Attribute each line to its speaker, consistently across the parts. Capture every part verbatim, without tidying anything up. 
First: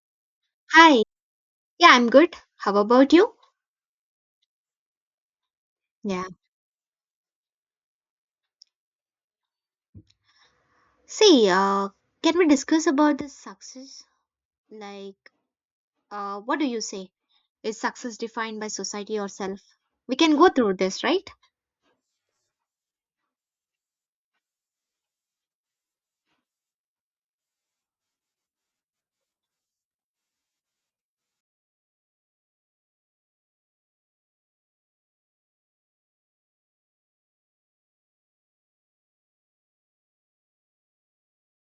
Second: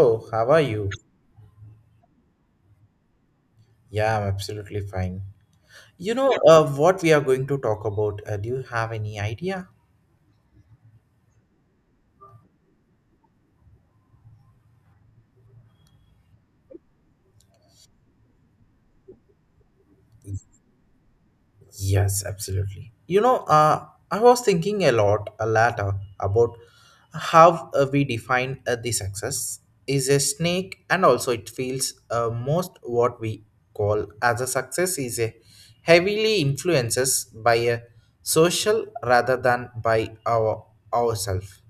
Speaker 1: Oh, how are you?
Speaker 2: Hi. Yeah, I'm good. How about you?
Speaker 1: Yeah, I'm absolutely fine. You
Speaker 2: Yeah.
Speaker 1: know, uh, what we are going to talk about, uh, do you have any idea?
Speaker 2: See, uh, can we discuss about the success? Like, uh, what do you say? Is success defined by society or self? We can go through this, right?
Speaker 1: Yes, absolutely. You know, uh, I was thinking a lot, a lot uh, about how uh, we define uh, the success is a snake, and also it feels uh, most what we call as a success is a heavily influences by a social rather than by our ourselves.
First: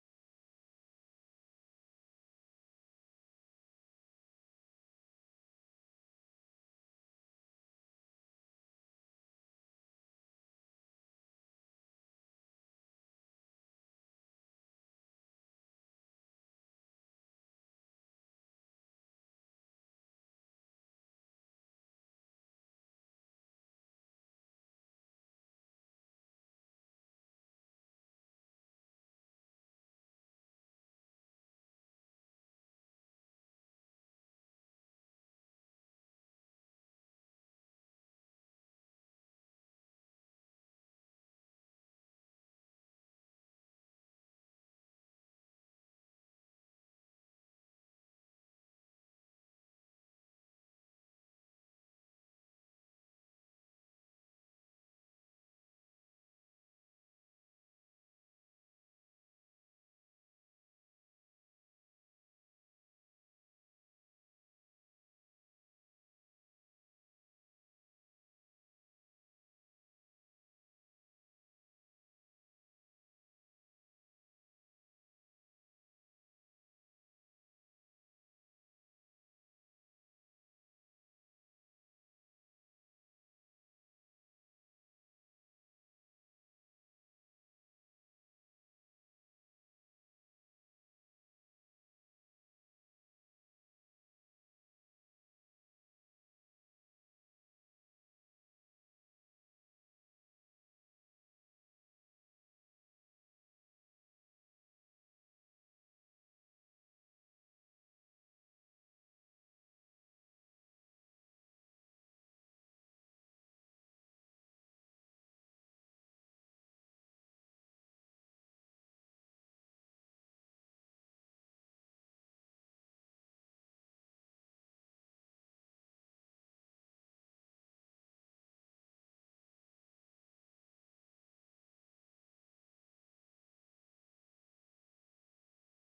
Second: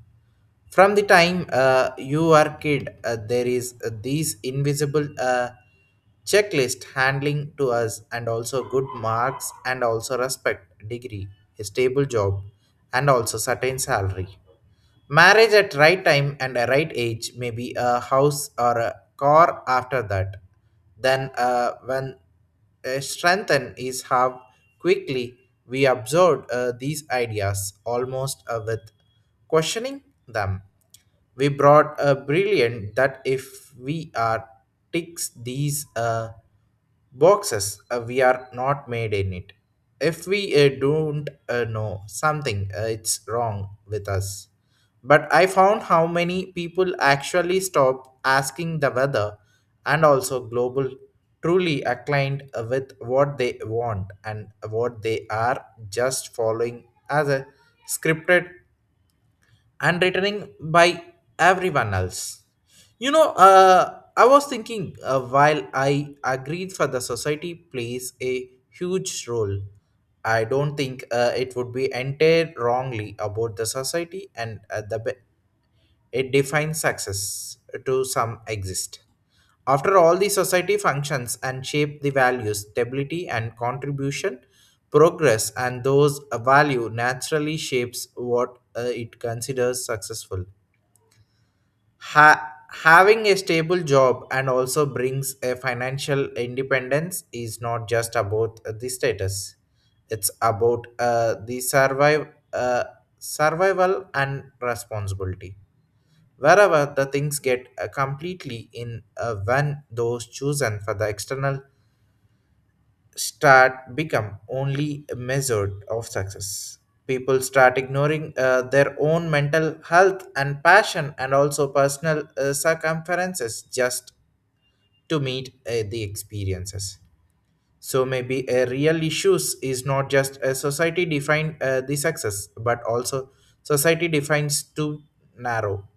Speaker 1: From the time uh, you are kid uh, there is uh, these invisible uh, checklist handling to us and also good marks and also respect degree, a stable job and also certain salary. Marriage at right time and a right age, may be a house or a car after that. Then uh, when uh, strengthen is how quickly we absorb uh, these ideas almost uh, with questioning them. We brought a brilliant that if we are ticks these uh, boxes uh, we are not made in it. If we uh, don't uh, know something uh, it's wrong with us, but I found how many people actually stop asking the weather and also global truly aligned with what they want and what they are just following as a scripted and written by everyone else. You know, uh, I was thinking uh, while I agreed for the society plays a huge role, I don't think uh, it would be entirely wrongly about the society and uh, the it defines success to some exist. After all, the society functions and shape the values, stability and contribution, progress, and those uh, value naturally shapes what uh, it considers successful. Ha- having a stable job and also brings a financial independence is not just about uh, the status. It's about uh, the survive, uh, survival and responsibility wherever the things get uh, completely in uh, when those chosen for the external start become only a measure of success. People start ignoring uh, their own mental health and passion and also personal uh, circumferences just to meet uh, the experiences. So maybe a real issues is not just a society define uh, the success but also society defines too narrow,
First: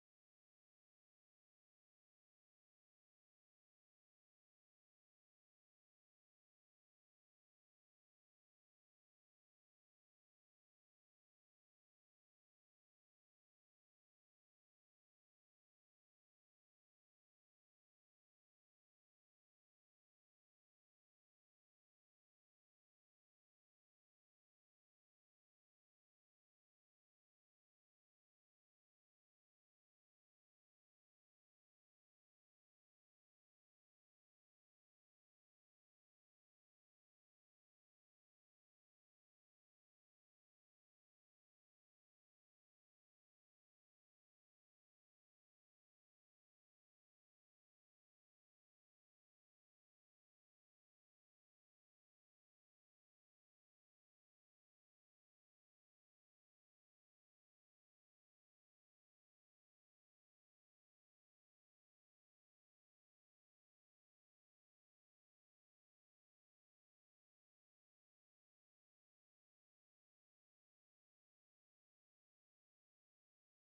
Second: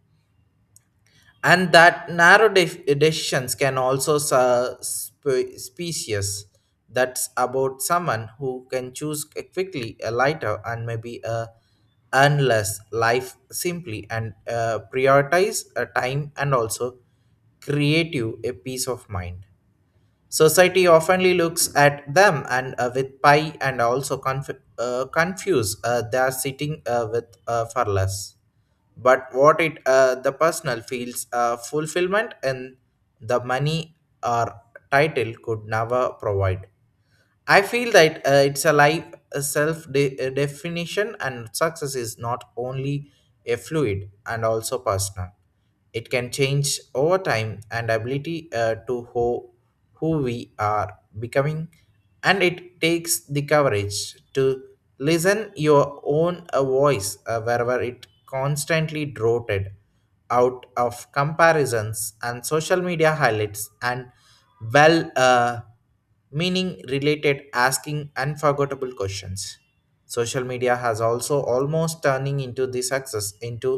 Speaker 1: and that narrow de- decisions can also su- spe- species. That's about someone who can choose a quickly a lighter and maybe a endless life simply and uh, prioritize a time and also creative a peace of mind. Society oftenly looks at them and uh, with pie and also conf- uh, confuse uh, they are sitting uh, with uh, for less. But what it uh, the personal feels uh, fulfillment and the money or title could never provide. I feel that uh, it's a life self de- uh, definition, and success is not only a fluid and also personal. It can change over time and ability uh, to who, who we are becoming, and it takes the courage to listen your own uh, voice uh, wherever it constantly droted out of comparisons and social media highlights and well uh, meaning related asking unforgettable questions. Social media has also almost turning into the success into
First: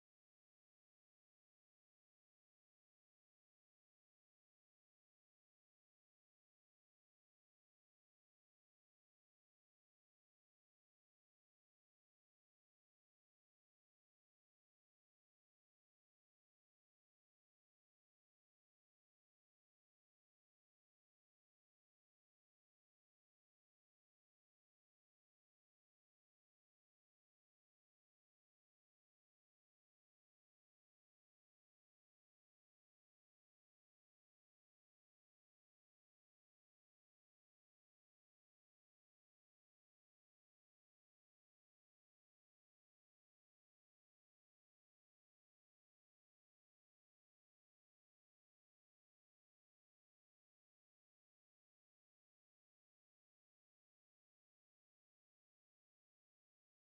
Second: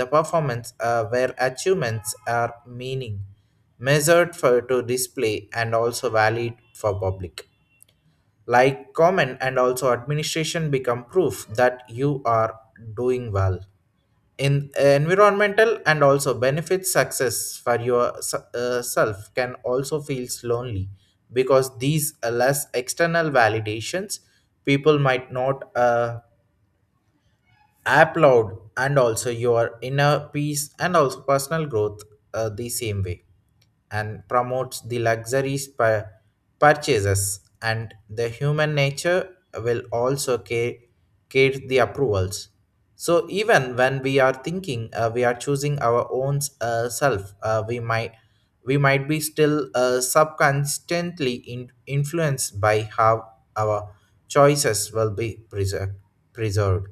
Speaker 1: the performance uh, where achievements are meaning measured for to display and also valid for public like comment and also administration become proof that you are doing well in environmental and also benefit success for your s- uh, self can also feels lonely because these are less external validations. People might not uh, App applaud and also your inner peace and also personal growth uh, the same way, and promotes the luxuries pur- purchases and the human nature will also care, care the approvals. So even when we are thinking uh, we are choosing our own uh, self uh, we might we might be still uh, subconsciously in, influenced by how our choices will be preser- preserved.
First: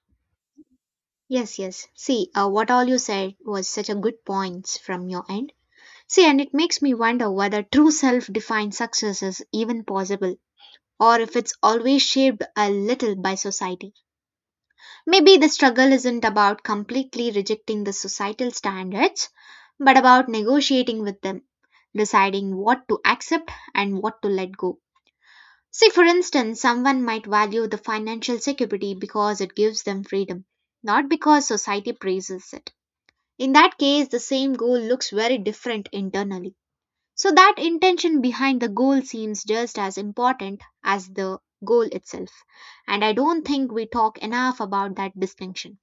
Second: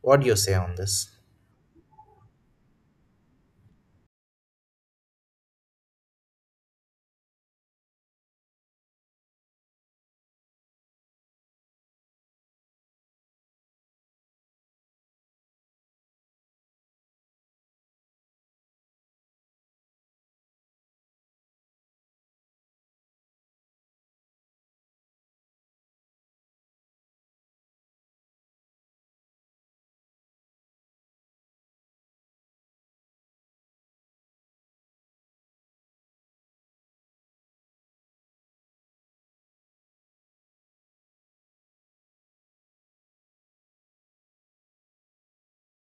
Speaker 1: What do you say on this?
Speaker 2: Yes, yes. See, uh, what all you said was such a good points from your end. See, and it makes me wonder whether true self-defined success is even possible, or if it's always shaped a little by society. Maybe the struggle isn't about completely rejecting the societal standards but about negotiating with them, deciding what to accept and what to let go. See, for instance, someone might value the financial security because it gives them freedom, not because society praises it. In that case, the same goal looks very different internally. So, that intention behind the goal seems just as important as the goal itself. And I don't think we talk enough about that distinction.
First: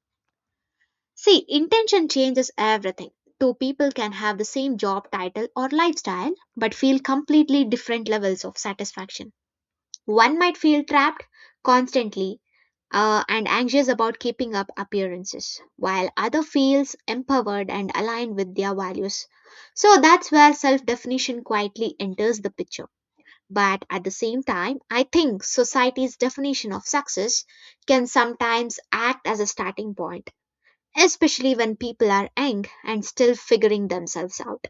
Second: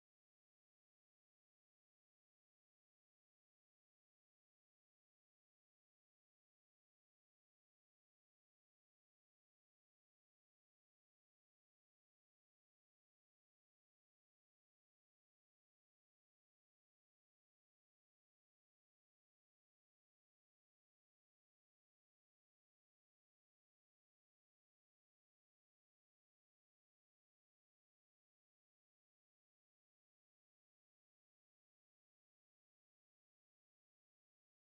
Speaker 2: See, intention changes everything. Two people can have the same job title or lifestyle, but feel completely different levels of satisfaction. One might feel trapped constantly uh, and anxious about keeping up appearances, while other feels empowered and aligned with their values. So that's where self definition quietly enters the picture. But at the same time, I think society's definition of success can sometimes act as a starting point, especially when people are young and still figuring themselves out.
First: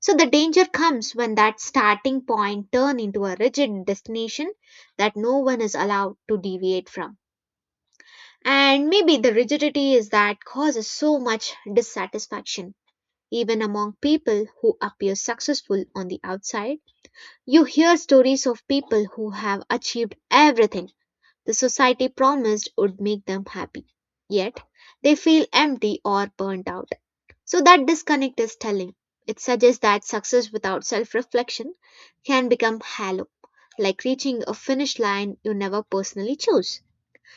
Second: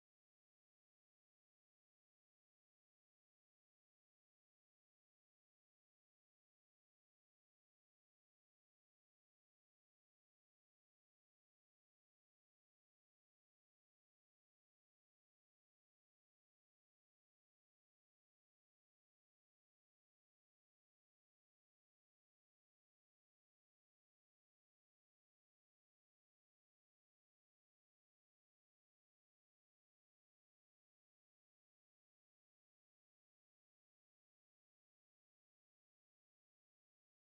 Speaker 2: So the danger comes when that starting point turn into a rigid destination that no one is allowed to deviate from. And maybe the rigidity is that causes so much dissatisfaction. Even among people who appear successful on the outside, you hear stories of people who have achieved everything the society promised would make them happy. Yet, they feel empty or burnt out, so that disconnect is telling. It suggests that success without self reflection can become hollow, like reaching a finish line you never personally chose.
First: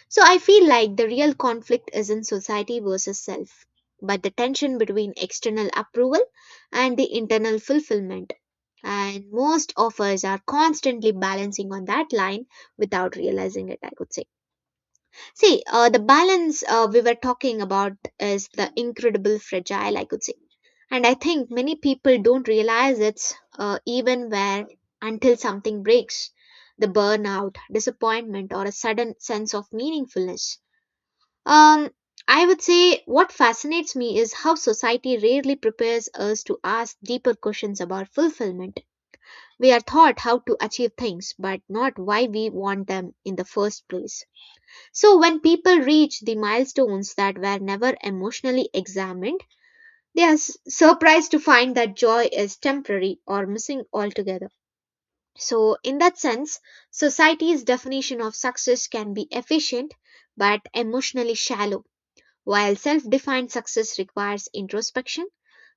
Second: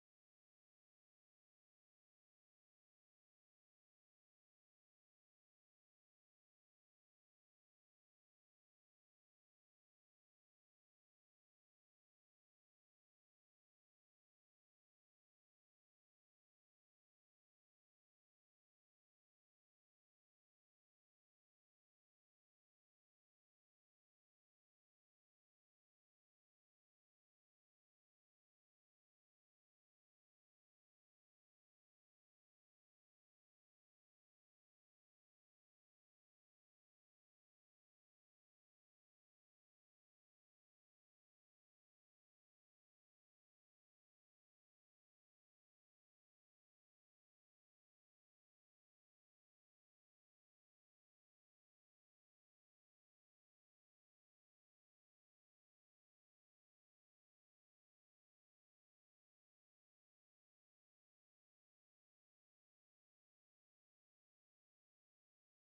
Speaker 2: So I feel like the real conflict is in society versus self, but the tension between external approval and the internal fulfillment. And most of us are constantly balancing on that line without realizing it, I could say. See, uh, the balance uh, we were talking about is the incredible fragile, I could say. And I think many people don't realize it's uh, even where until something breaks, the burnout, disappointment, or a sudden sense of meaningfulness. Um, I would say what fascinates me is how society rarely prepares us to ask deeper questions about fulfillment. We are taught how to achieve things, but not why we want them in the first place. So when people reach the milestones that were never emotionally examined, they are s- surprised to find that joy is temporary or missing altogether. So, in that sense, society's definition of success can be efficient but emotionally shallow, while self defined success requires introspection,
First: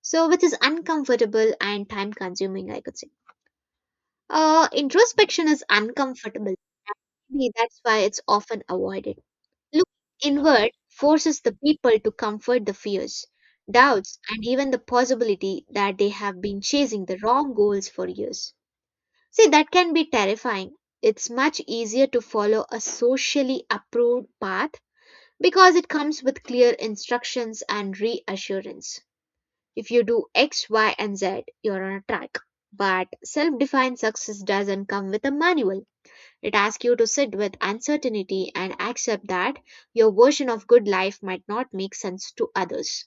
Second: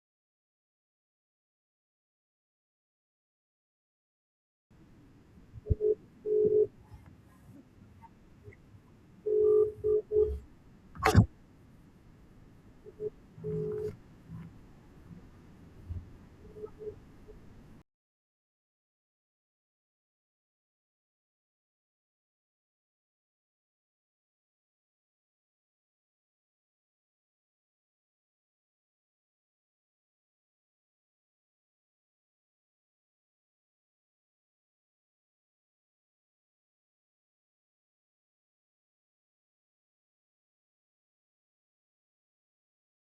Speaker 2: so which is uncomfortable and time consuming, I could say. Uh, introspection is uncomfortable. Maybe that's why it's often avoided. Looking inward forces the people to comfort the fears, doubts, and even the possibility that they have been chasing the wrong goals for years. See, that can be terrifying. It's much easier to follow a socially approved path because it comes with clear instructions and reassurance. If you do X, Y, and Z, you're on a track. But self defined success doesn't come with a manual. It asks you to sit with uncertainty and accept that your version of good life might not make sense to others.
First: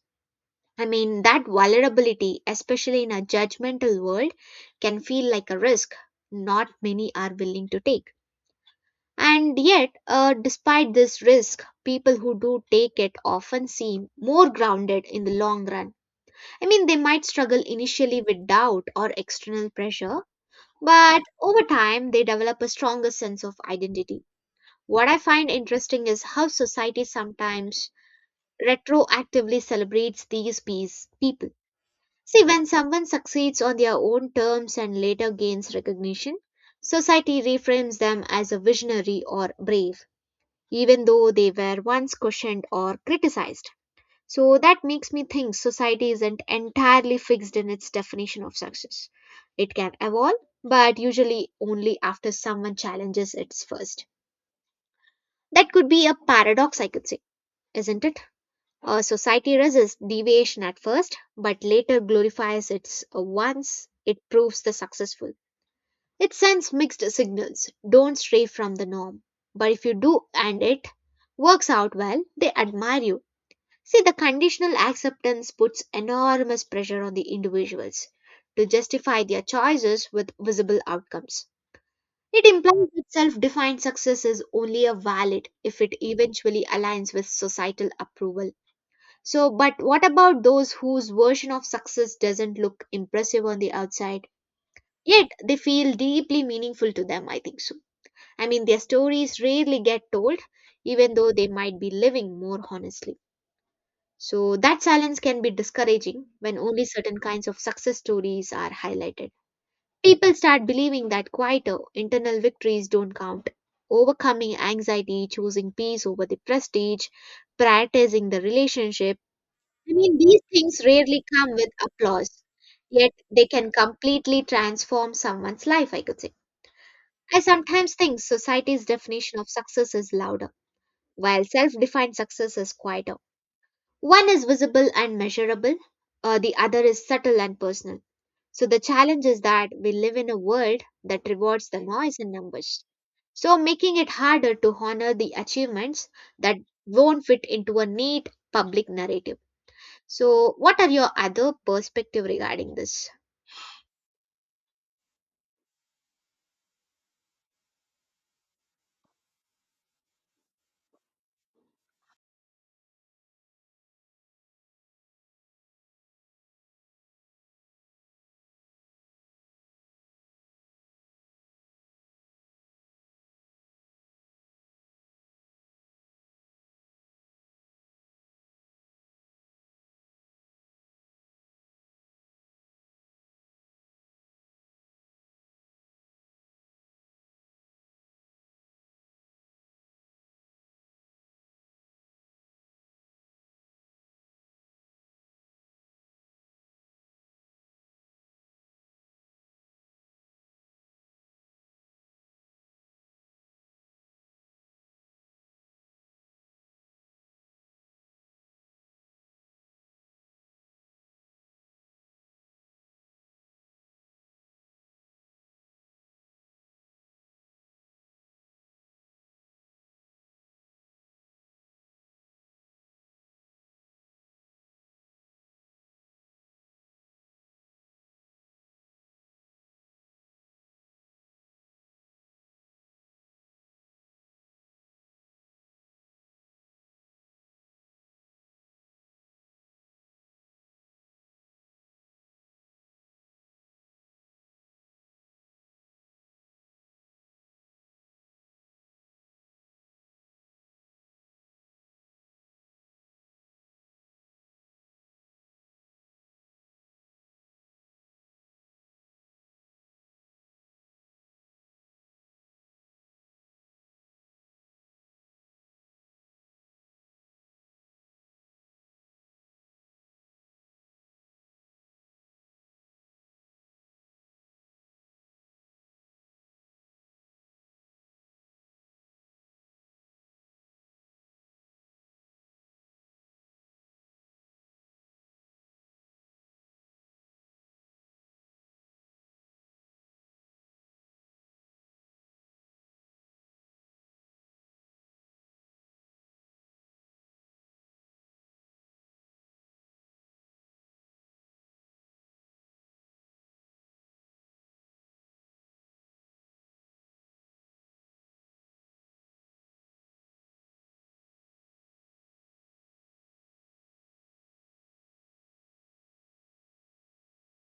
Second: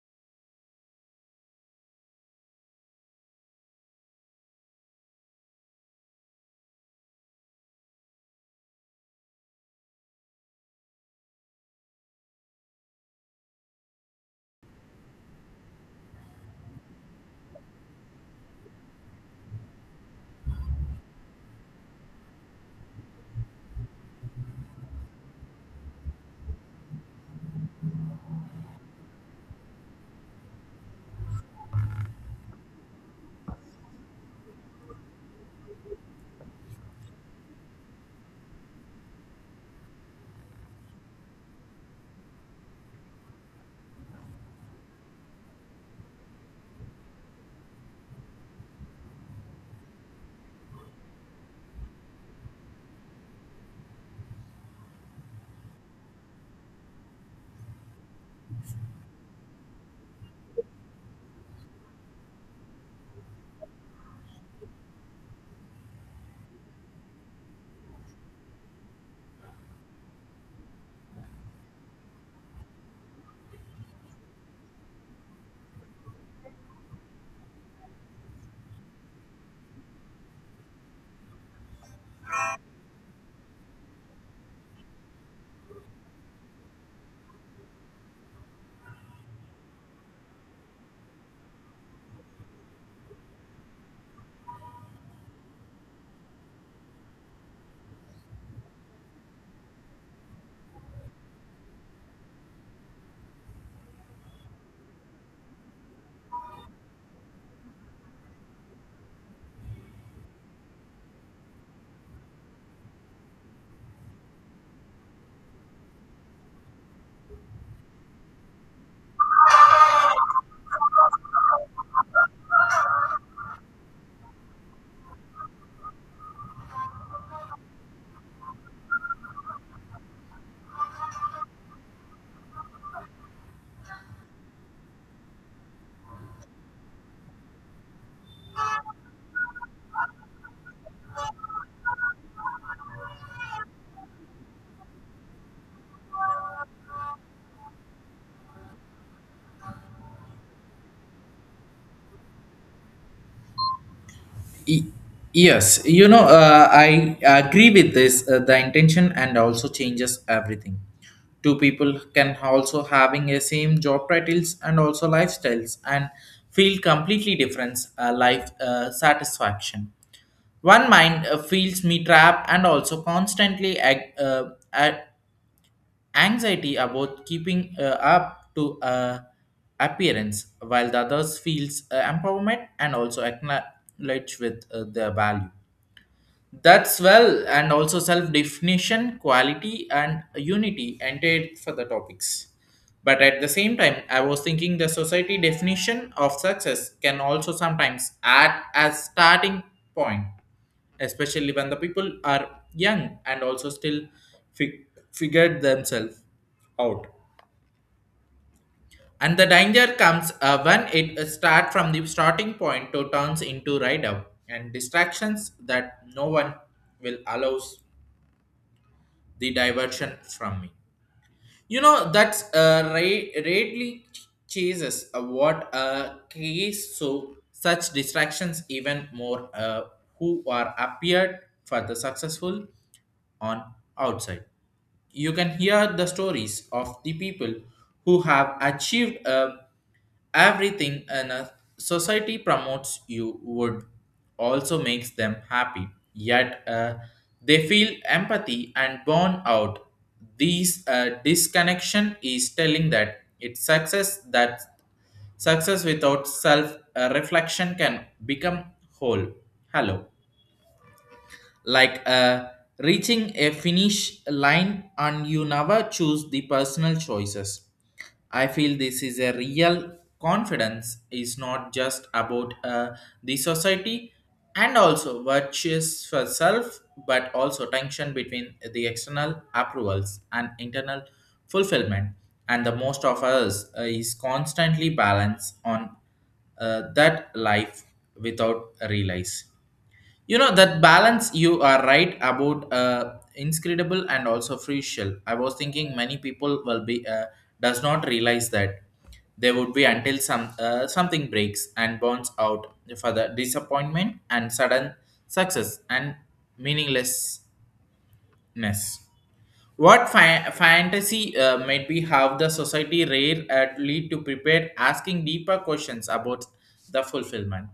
Speaker 2: I mean, that vulnerability, especially in a judgmental world, can feel like a risk not many are willing to take. And yet, uh, despite this risk, people who do take it often seem more grounded in the long run. I mean, they might struggle initially with doubt or external pressure, but over time, they develop a stronger sense of identity. What I find interesting is how society sometimes retroactively celebrates these peace, people. See, when someone succeeds on their own terms and later gains recognition, society reframes them as a visionary or brave, even though they were once questioned or criticized. So that makes me think society isn't entirely fixed in its definition of success. It can evolve, but usually only after someone challenges it first. That could be a paradox, I could say, isn't it? Uh, society resists deviation at first, but later glorifies it once it proves the successful. It sends mixed signals, don't stray from the norm. But if you do and it works out well, they admire you. See, the conditional acceptance puts enormous pressure on the individuals to justify their choices with visible outcomes. It implies that self defined success is only a valid if it eventually aligns with societal approval. So, but what about those whose version of success doesn't look impressive on the outside, yet they feel deeply meaningful to them? I think so. I mean, their stories rarely get told, even though they might be living more honestly. So, that silence can be discouraging when only certain kinds of success stories are highlighted. People start believing that quieter internal victories don't count. Overcoming anxiety, choosing peace over the prestige, prioritizing the relationship, I mean, these things rarely come with applause, yet they can completely transform someone's life, I could say. I sometimes think society's definition of success is louder, while self defined success is quieter. One is visible and measurable, uh, the other is subtle and personal. So the challenge is that we live in a world that rewards the noise and numbers. So making it harder to honor the achievements that won't fit into a neat public narrative. So, what are your other perspective regarding this?
Speaker 1: Y- yes, you know, uh, I agree with this uh, the intention and also changes everything. Two people can also having a same job titles and also lifestyles and feel completely different uh, life uh, satisfaction. One mind uh, feels me trapped and also constantly ag- uh, a- anxiety about keeping uh, up to uh, appearance, while the others feels uh, empowerment and also acknowledge with uh, their value. That's well and also self definition quality and unity entered for the topics, but at the same time I was thinking the society definition of success can also sometimes act as starting point, especially when the people are young and also still fig- figured themselves out. And the danger comes uh, when it uh, start from the starting point to turns into ride up and distractions that no one will allows the diversion from me. You know, that's uh, ra- rarely ch- chases uh, what uh, creates so such distractions even more uh, who are appeared for the successful on outside. You can hear the stories of the people who have achieved uh, everything and a society promotes you would also makes them happy, yet uh, they feel empathy and burn out. These uh, disconnection is telling that it's success that success without self uh, reflection can become whole hello like uh, reaching a finish line and you never choose the personal choices. I feel this is a real confidence is not just about uh, the society and also virtues for self, but also tension between the external approvals and internal fulfillment, and the most of us uh, is constantly balanced on uh, that life without realize. You know that balance you are right about uh, inscrutable and also crucial. I was thinking many people will be uh, does not realize that they would be until some uh, something breaks and burns out for the disappointment and sudden success and meaninglessness. What fa- fantasy uh, might be have the society rare at lead to prepare asking deeper questions about the fulfillment.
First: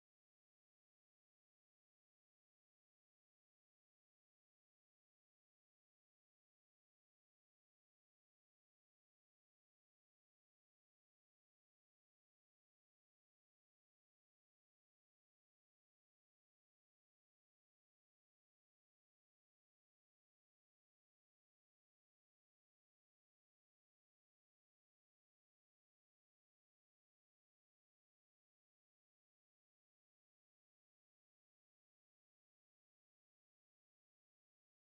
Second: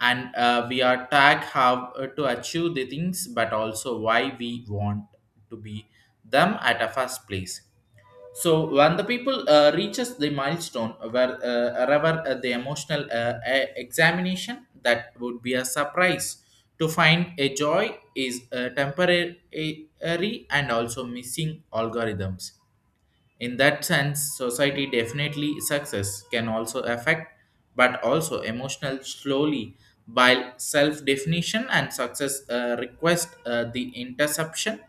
Speaker 1: And uh, we are tag how uh, to achieve the things, but also why we want to be them at a first place. So when the people uh, reaches the milestone where uh, rather uh, the emotional uh, e- examination, that would be a surprise to find a joy is uh, temporary uh, and also missing algorithms. In that sense, society definitely success can also affect, but also emotional slowly by self-definition and success uh, request uh, the interception,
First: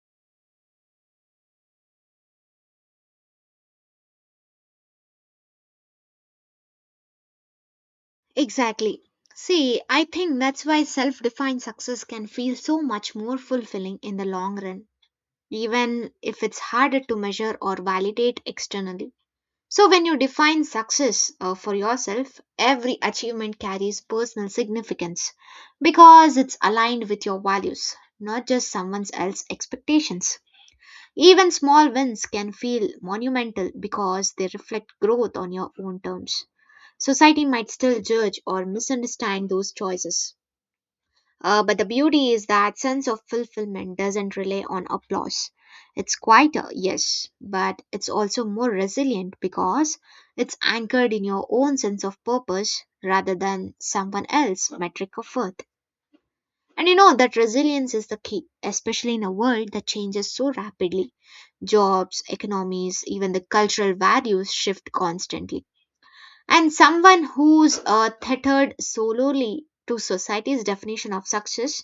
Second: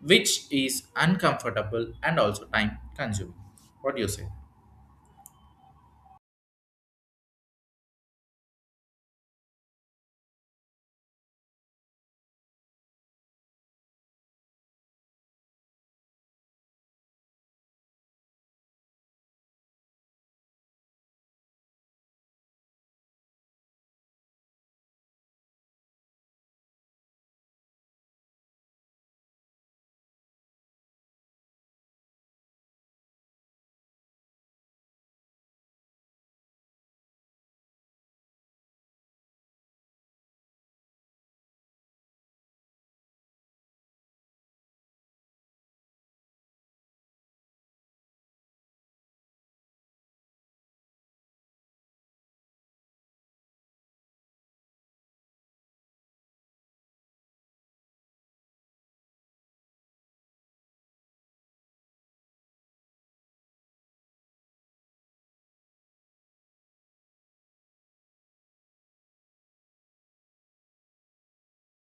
Speaker 1: which is uncomfortable and also time-consuming. What do you say?
Speaker 2: Exactly. See, I think that's why self defined success can feel so much more fulfilling in the long run, even if it's harder to measure or validate externally. So, when you define success uh, for yourself, every achievement carries personal significance because it's aligned with your values, not just someone else's expectations. Even small wins can feel monumental because they reflect growth on your own terms. Society might still judge or misunderstand those choices. Uh, but the beauty is that sense of fulfillment doesn't rely on applause. It's quieter, yes, but it's also more resilient because it's anchored in your own sense of purpose rather than someone else's metric of worth. And you know that resilience is the key, especially in a world that changes so rapidly. Jobs, economies, even the cultural values shift constantly. And someone who's uh, tethered solely to society's definition of success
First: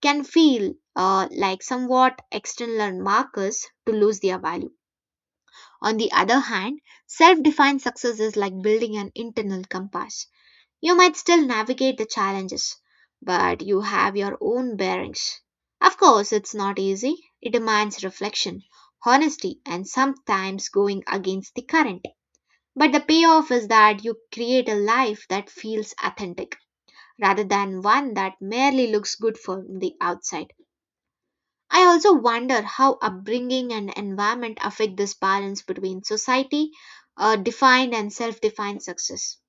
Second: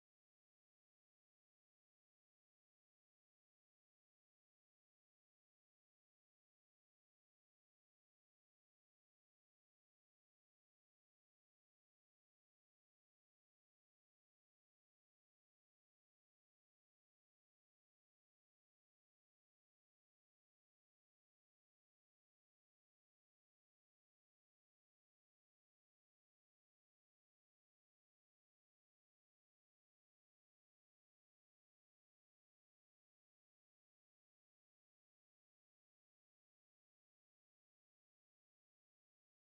Speaker 2: can feel uh, like somewhat external markers to lose their value. On the other hand, self defined success is like building an internal compass, you might still navigate the challenges, but you have your own bearings. Of course, it's not easy. It demands reflection, honesty, and sometimes going against the current. But the payoff is that you create a life that feels authentic rather than one that merely looks good from the outside. I also wonder how upbringing and environment affect this balance between society, uh, defined and self defined success.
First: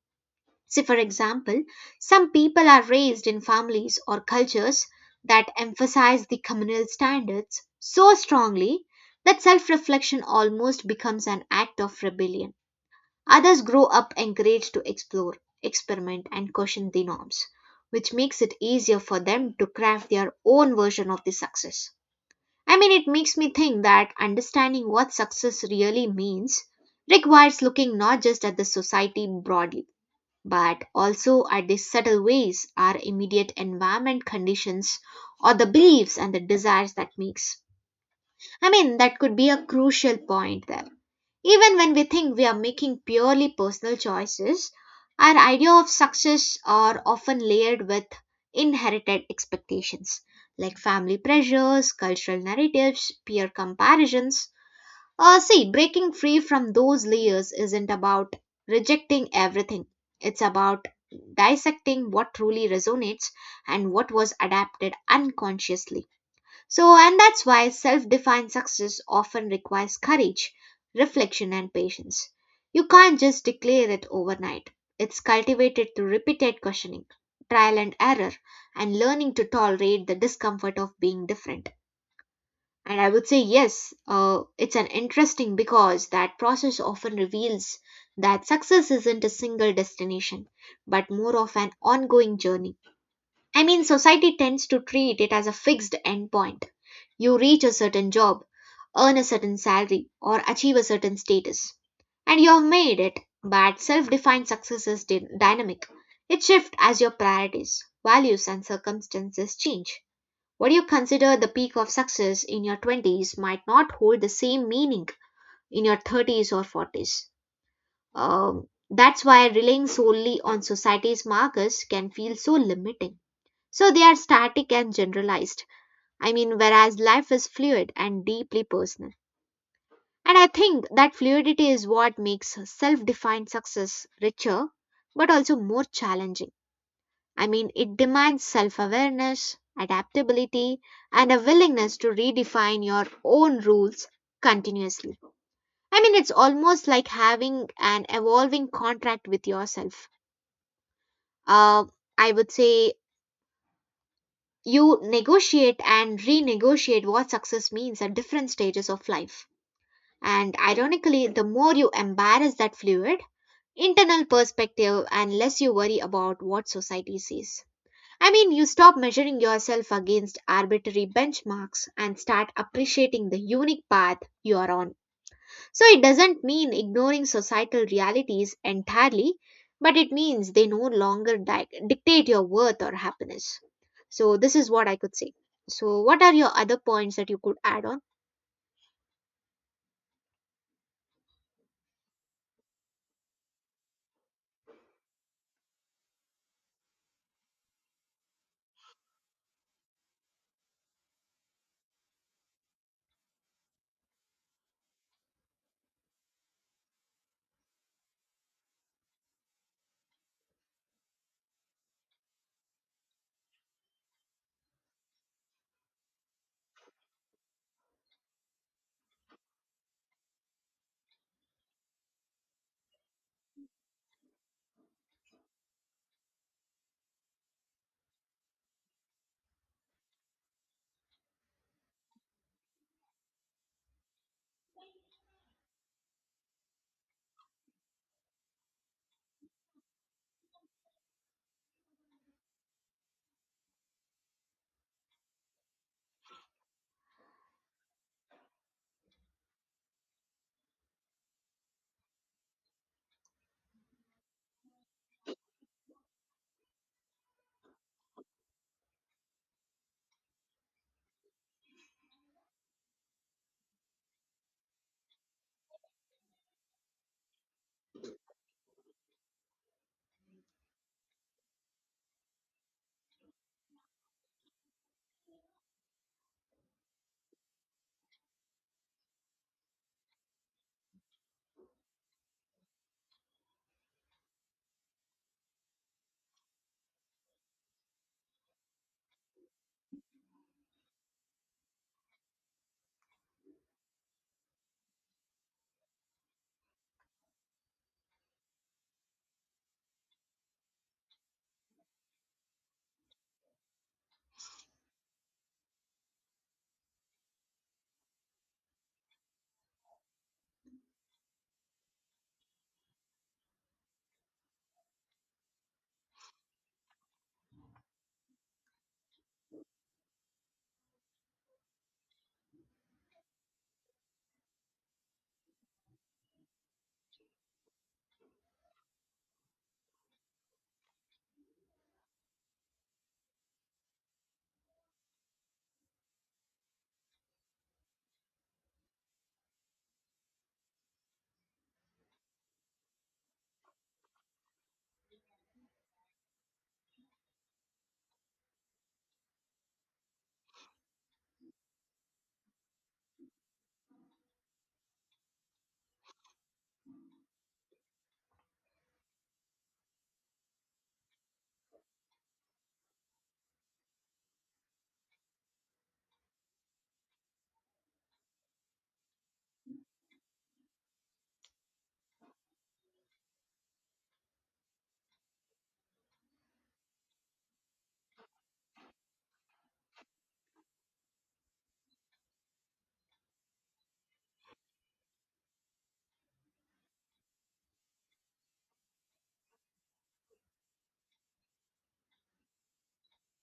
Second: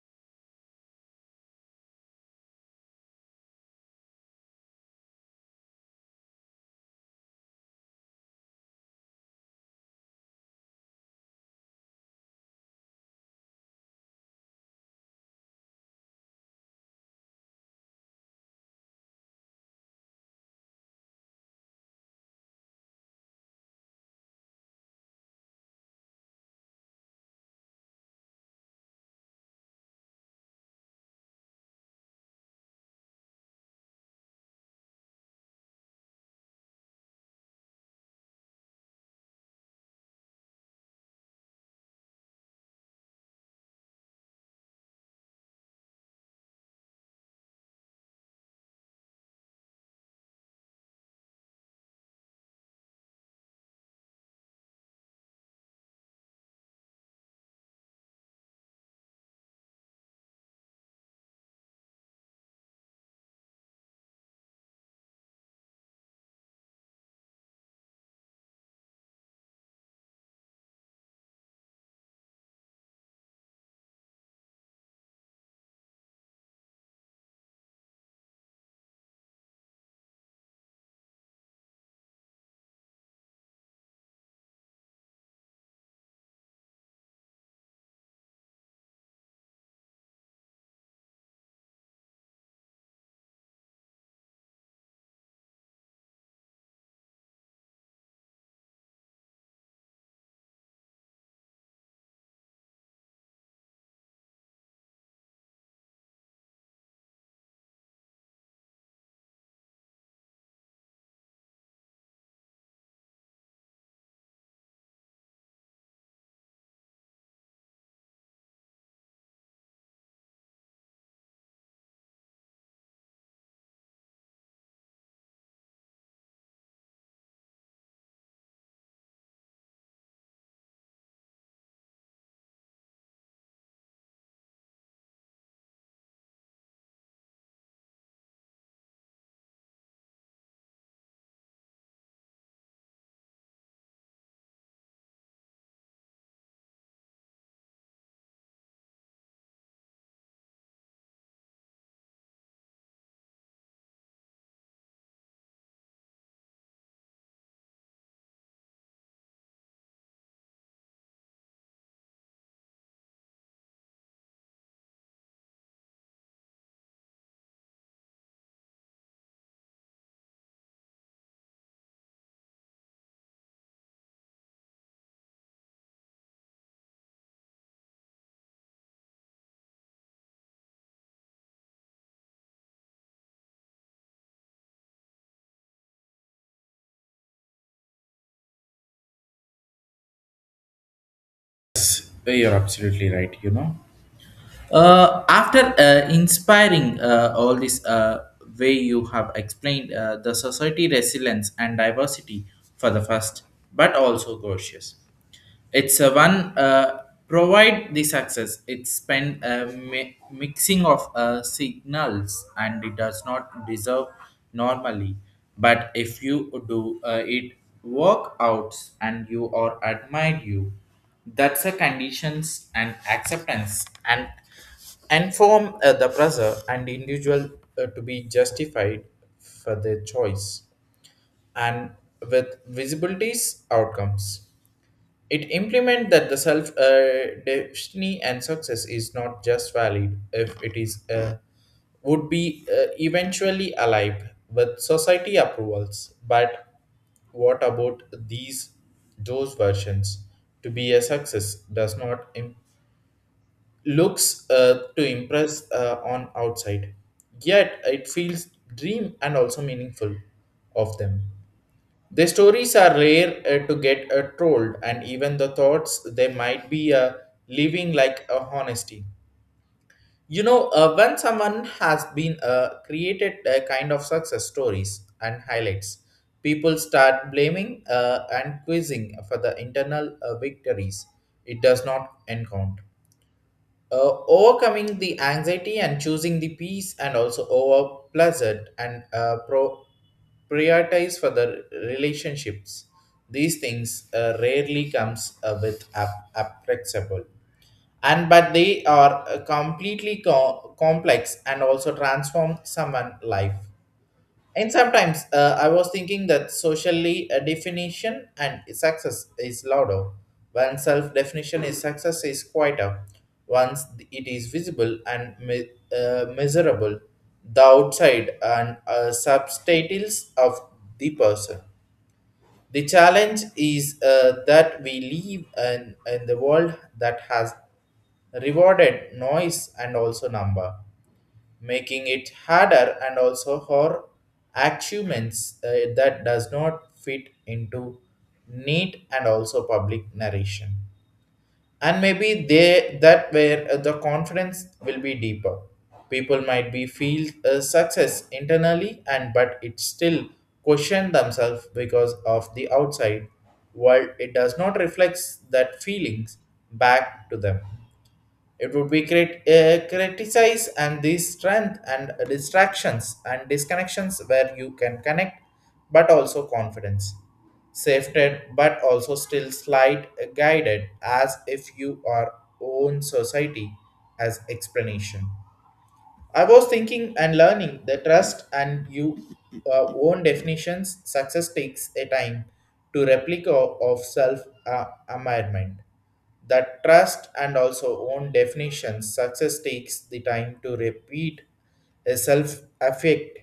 Speaker 2: See, for example, some people are raised in families or cultures that emphasize the communal standards so strongly that self reflection almost becomes an act of rebellion. Others grow up encouraged to explore, experiment, and question the norms, which makes it easier for them to craft their own version of the success. I mean, it makes me think that understanding what success really means requires looking not just at the society broadly but also at the subtle ways our immediate environment conditions or the beliefs and the desires that makes. I mean, that could be a crucial point there. Even when we think we are making purely personal choices, our idea of success are often layered with inherited expectations like family pressures, cultural narratives, peer comparisons. Uh, see, breaking free from those layers isn't about rejecting everything. It's about dissecting what truly resonates and what was adapted unconsciously. So, and that's why self defined success often requires courage, reflection, and patience. You can't just declare it overnight. It's cultivated through repeated questioning, trial and error, and learning to tolerate the discomfort of being different. And I would say, yes, uh, it's an interesting because that process often reveals that success isn't a single destination, but more of an ongoing journey. I mean, society tends to treat it as a fixed endpoint. You reach a certain job, earn a certain salary, or achieve a certain status, and you have made it. But self defined success is dy- dynamic, it shifts as your priorities, values, and circumstances change. What you consider the peak of success in your twenties might not hold the same meaning in your thirties or forties. Um, that's why relying solely on society's markers can feel so limiting. So they are static and generalized. I mean, whereas life is fluid and deeply personal. And I think that fluidity is what makes self defined success richer but also more challenging. I mean, it demands self awareness, adaptability, and a willingness to redefine your own rules continuously. I mean, it's almost like having an evolving contract with yourself. Uh, I would say you negotiate and renegotiate what success means at different stages of life. And ironically, the more you embrace that fluid, internal perspective and less you worry about what society says. I mean, you stop measuring yourself against arbitrary benchmarks and start appreciating the unique path you are on. So it doesn't mean ignoring societal realities entirely, but it means they no longer di- dictate your worth or happiness. So this is what I could say. So what are your other points that you could add on?
Speaker 1: Yes, you're absolutely right. You know, uh, after uh, inspiring uh, all this uh, way you have explained uh, the society resilience and diversity for the first, but also cautious. It's a one uh, provide the success. It spend a mi- mixing of uh, signals and it does not deserve normally. But if you do uh, it work outs and you are admired you, that's a conditions and acceptance and inform uh, the brother and individual uh, to be justified for their choice and with visibilities outcomes. It implement that the self uh, destiny and success is not just valid if it is uh, would be uh, eventually alive with society approvals. But what about these those versions? To be a success does not im- looks uh, to impress uh, on outside, yet it feels dream and also meaningful of them. Their stories are rare uh, to get uh, trolled, and even the thoughts they might be uh, living like a honesty. You know, uh, when someone has been uh, created a kind of success stories and highlights, people start blaming uh, and quizzing for the internal uh, victories, it does not encounter uh, overcoming the anxiety and choosing the peace and also over pleasant and uh, pro- prioritize for the relationships. These things uh, rarely comes uh, with ap- appreciable, and but they are uh, completely co- complex and also transform someone life. And sometimes uh, I was thinking that socially a definition and success is louder. When self definition is success is quieter. Once it is visible and me- uh, measurable, the outside and uh, subtitles of the person. The challenge is uh, that we live in, in the world that has rewarded noise and also number, making it harder and also for achievements uh, that does not fit into neat and also public narration. And maybe they that where uh, the confidence will be deeper, people might be feel uh, success internally and but it still question themselves because of the outside world it does not reflects that feelings back to them. It would be crit- uh, criticize and these strength and distractions and disconnections where you can connect, but also confidence, safety, but also still slight guided as if you are own society as explanation. I was thinking and learning the trust and you uh, own definitions. Success takes a time to replica of self uh, amendment. That trust and also own definitions. Success takes the time to repeat a self affect.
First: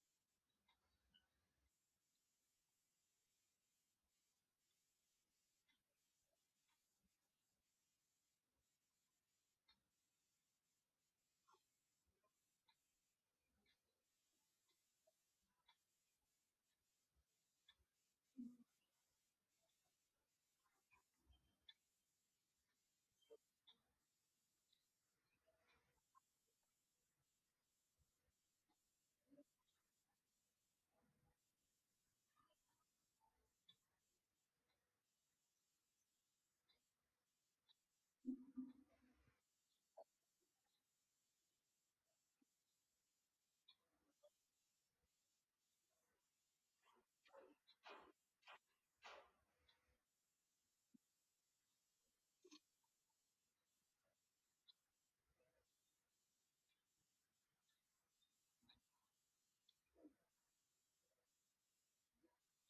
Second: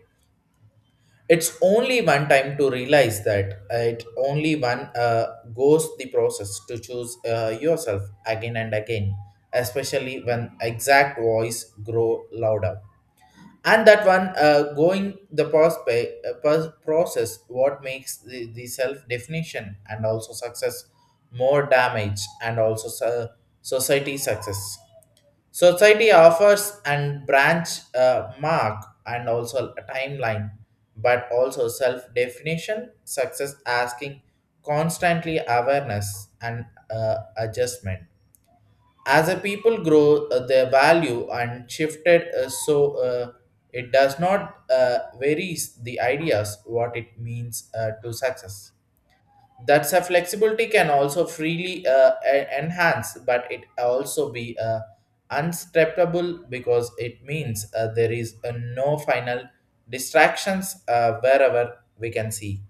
Speaker 1: It's only one time to realize that uh, it only one uh, goes the process to choose uh, yourself again and again, especially when exact voice grow louder. And that one uh, going the prospe- uh, pos- process what makes the, the self definition and also success more damage and also so- society success. Society offers and branch uh, mark and also a timeline, but also self definition success asking constantly awareness and uh, adjustment as a people grow uh, their value and shifted uh, so uh, it does not uh, varies the ideas what it means uh, to success. That's a flexibility can also freely uh, e- enhance, but it also be uh, unsteppable because it means uh, there is uh, no final distractions uh, wherever we can see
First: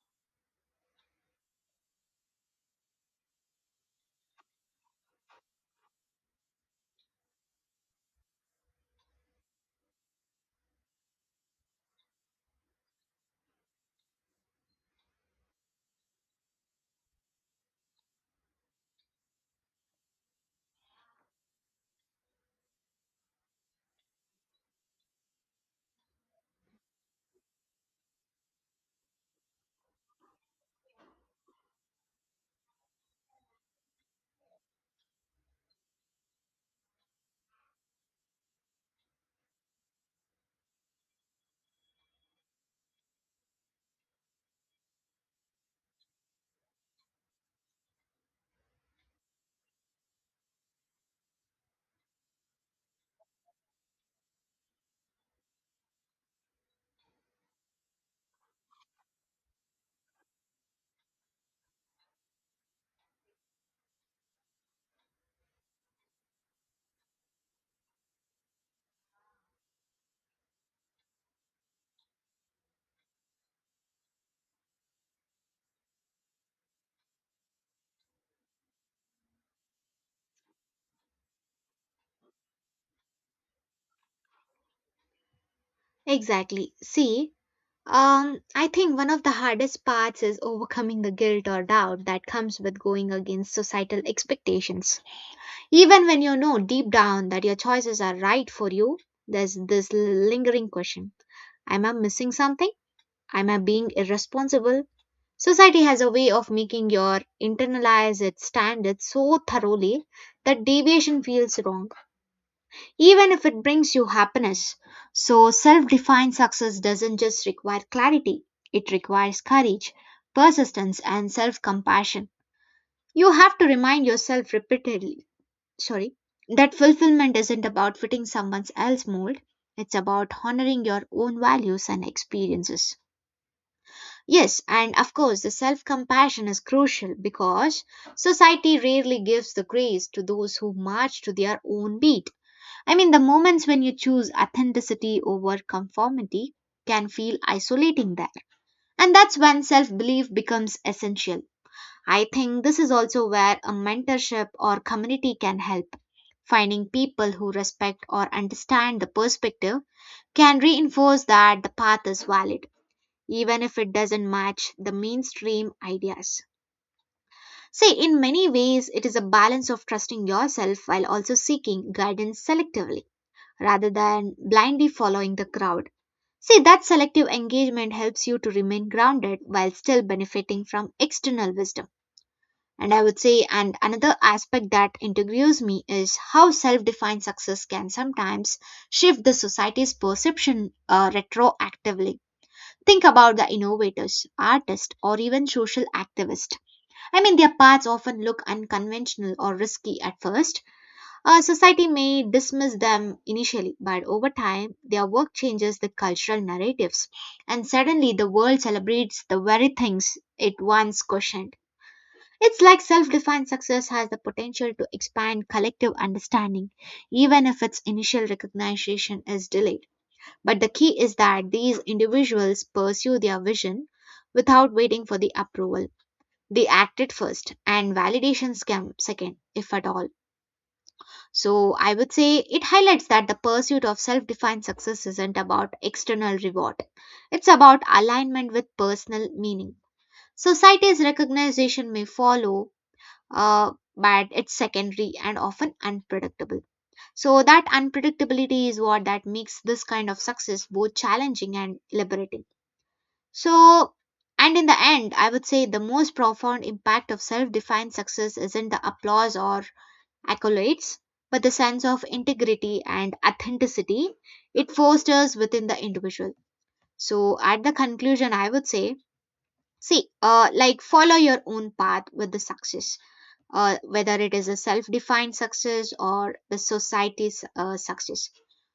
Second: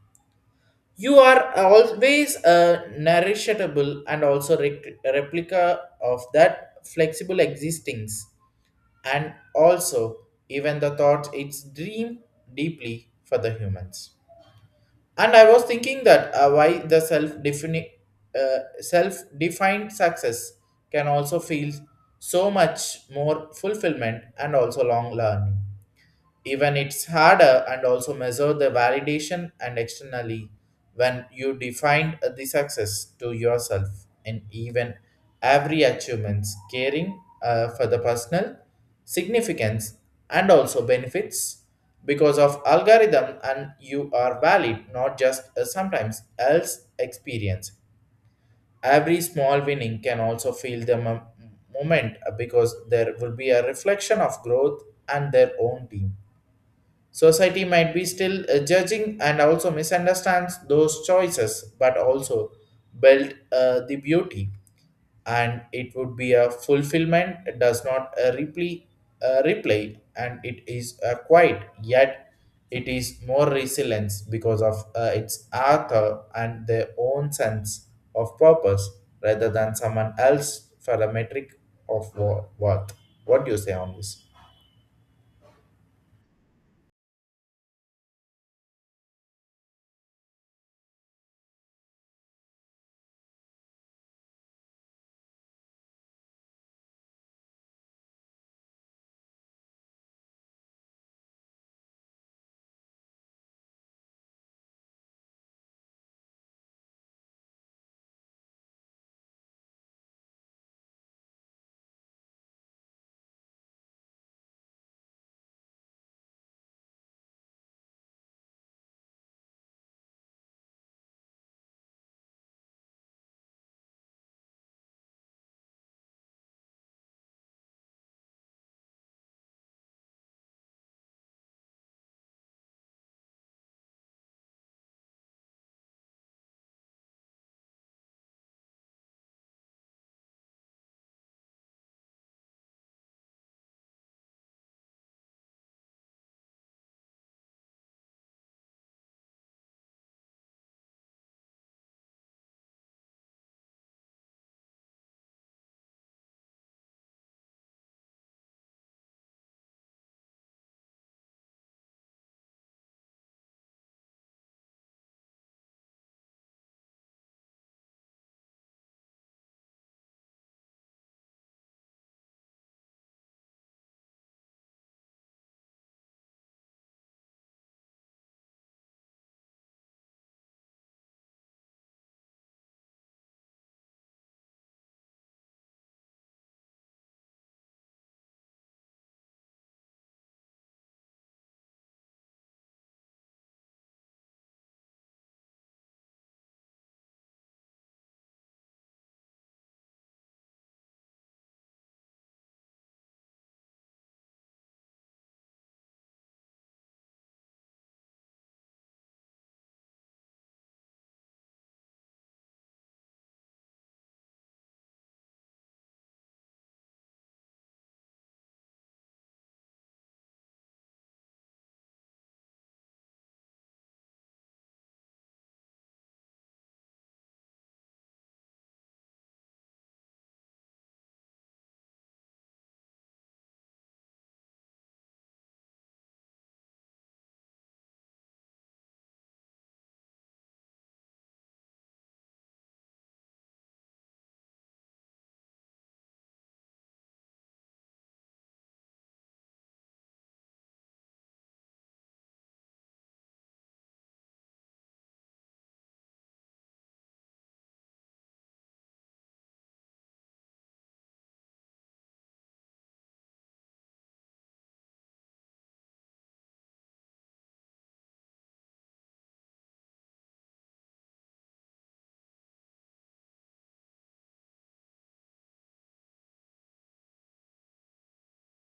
Speaker 1: you are always a nourishable and also rec- replica of that flexible existings, and also even the thought it's dream deeply for the humans. And I was thinking that uh, why the self defini- uh, self defined success can also feel so much more fulfillment and also long learning. Even it's harder and also measure the validation and externally, when you define the success to yourself in even every achievements caring uh, for the personal significance and also benefits because of algorithm and you are valid not just uh, sometimes else experience. Every small winning can also feel the mom- moment uh, because there will be a reflection of growth and their own team. Society might be still uh, judging and also misunderstands those choices, but also build uh, the beauty. And it would be a fulfillment, it does not uh, replay, uh, replay, and it is uh, quiet, yet it is more resilience because of uh, its author and their own sense of purpose rather than someone else for a metric of wo- worth. What do you say on this?
Speaker 2: Exactly. See, um, I think one of the hardest parts is overcoming the guilt or doubt that comes with going against societal expectations. Even when you know deep down that your choices are right for you, there's this lingering question. Am I missing something? Am I being irresponsible? Society has a way of making your internalize its standards so thoroughly that deviation feels wrong, even if it brings you happiness. So self defined success doesn't just require clarity, it requires courage, persistence, and self compassion. You have to remind yourself repeatedly, sorry, that fulfillment isn't about fitting someone else's mold, it's about honoring your own values and experiences. Yes, and of course the self compassion is crucial because society rarely gives the grace to those who march to their own beat. I mean, the moments when you choose authenticity over conformity can feel isolating there, and that's when self belief becomes essential. I think this is also where a mentorship or community can help. Finding people who respect or understand the perspective can reinforce that the path is valid, even if it doesn't match the mainstream ideas. See, in many ways, it is a balance of trusting yourself while also seeking guidance selectively rather than blindly following the crowd. See, that selective engagement helps you to remain grounded while still benefiting from external wisdom. And I would say, and another aspect that intrigues me is how self defined success can sometimes shift the society's perception, uh, retroactively. Think about the innovators, artists, or even social activists. I mean, their paths often look unconventional or risky at first. Uh, society may dismiss them initially, but over time, their work changes the cultural narratives, and suddenly the world celebrates the very things it once questioned. It's like self defined success has the potential to expand collective understanding, even if its initial recognition is delayed. But the key is that these individuals pursue their vision without waiting for the approval. They act it first, and validations come second, if at all. So I would say it highlights that the pursuit of self defined success isn't about external reward, it's about alignment with personal meaning. Society's recognition may follow, uh, but it's secondary and often unpredictable. So that unpredictability is what that makes this kind of success both challenging and liberating. So, and in the end, I would say the most profound impact of self defined success isn't the applause or accolades, but the sense of integrity and authenticity it fosters within the individual. So, at the conclusion, I would say, see, uh, like follow your own path with the success, uh, whether it is a self-defined success or the society's, uh, success.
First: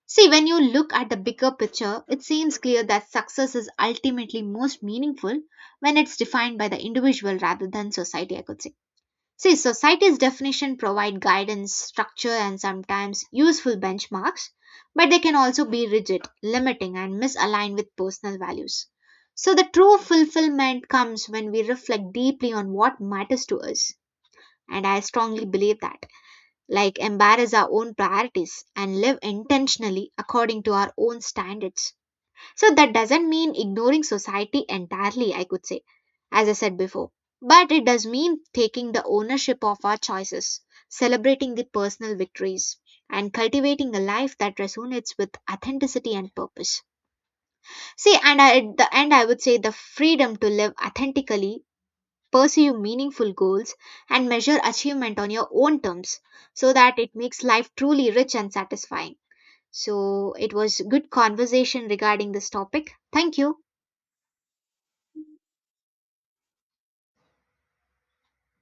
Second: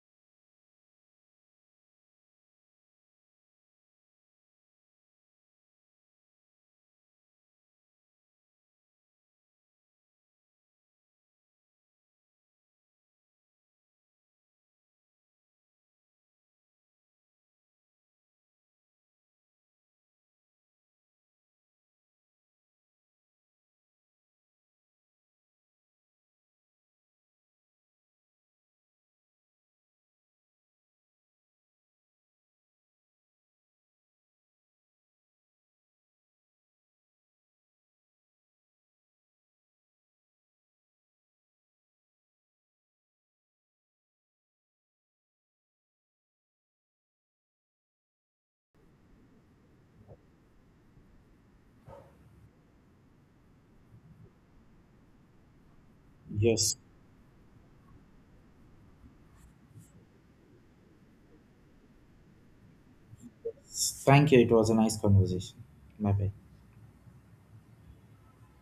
Speaker 2: See, when you look at the bigger picture, it seems clear that success is ultimately most meaningful when it's defined by the individual rather than society, I could say. See, society's definition provide guidance, structure, and sometimes useful benchmarks, but they can also be rigid, limiting, and misaligned with personal values. So the true fulfillment comes when we reflect deeply on what matters to us. And I strongly believe that, like, embrace our own priorities and live intentionally according to our own standards. So that doesn't mean ignoring society entirely, I could say, as I said before. But it does mean taking the ownership of our choices, celebrating the personal victories, and cultivating a life that resonates with authenticity and purpose. See, and I, at the end, I would say the freedom to live authentically, pursue meaningful goals, and measure achievement on your own terms so
Speaker 1: Yes,
Speaker 2: that it makes life truly rich and satisfying. So it was good conversation regarding this topic. Thank you.
Speaker 1: thank you. It was a nice conversation. Bye bye.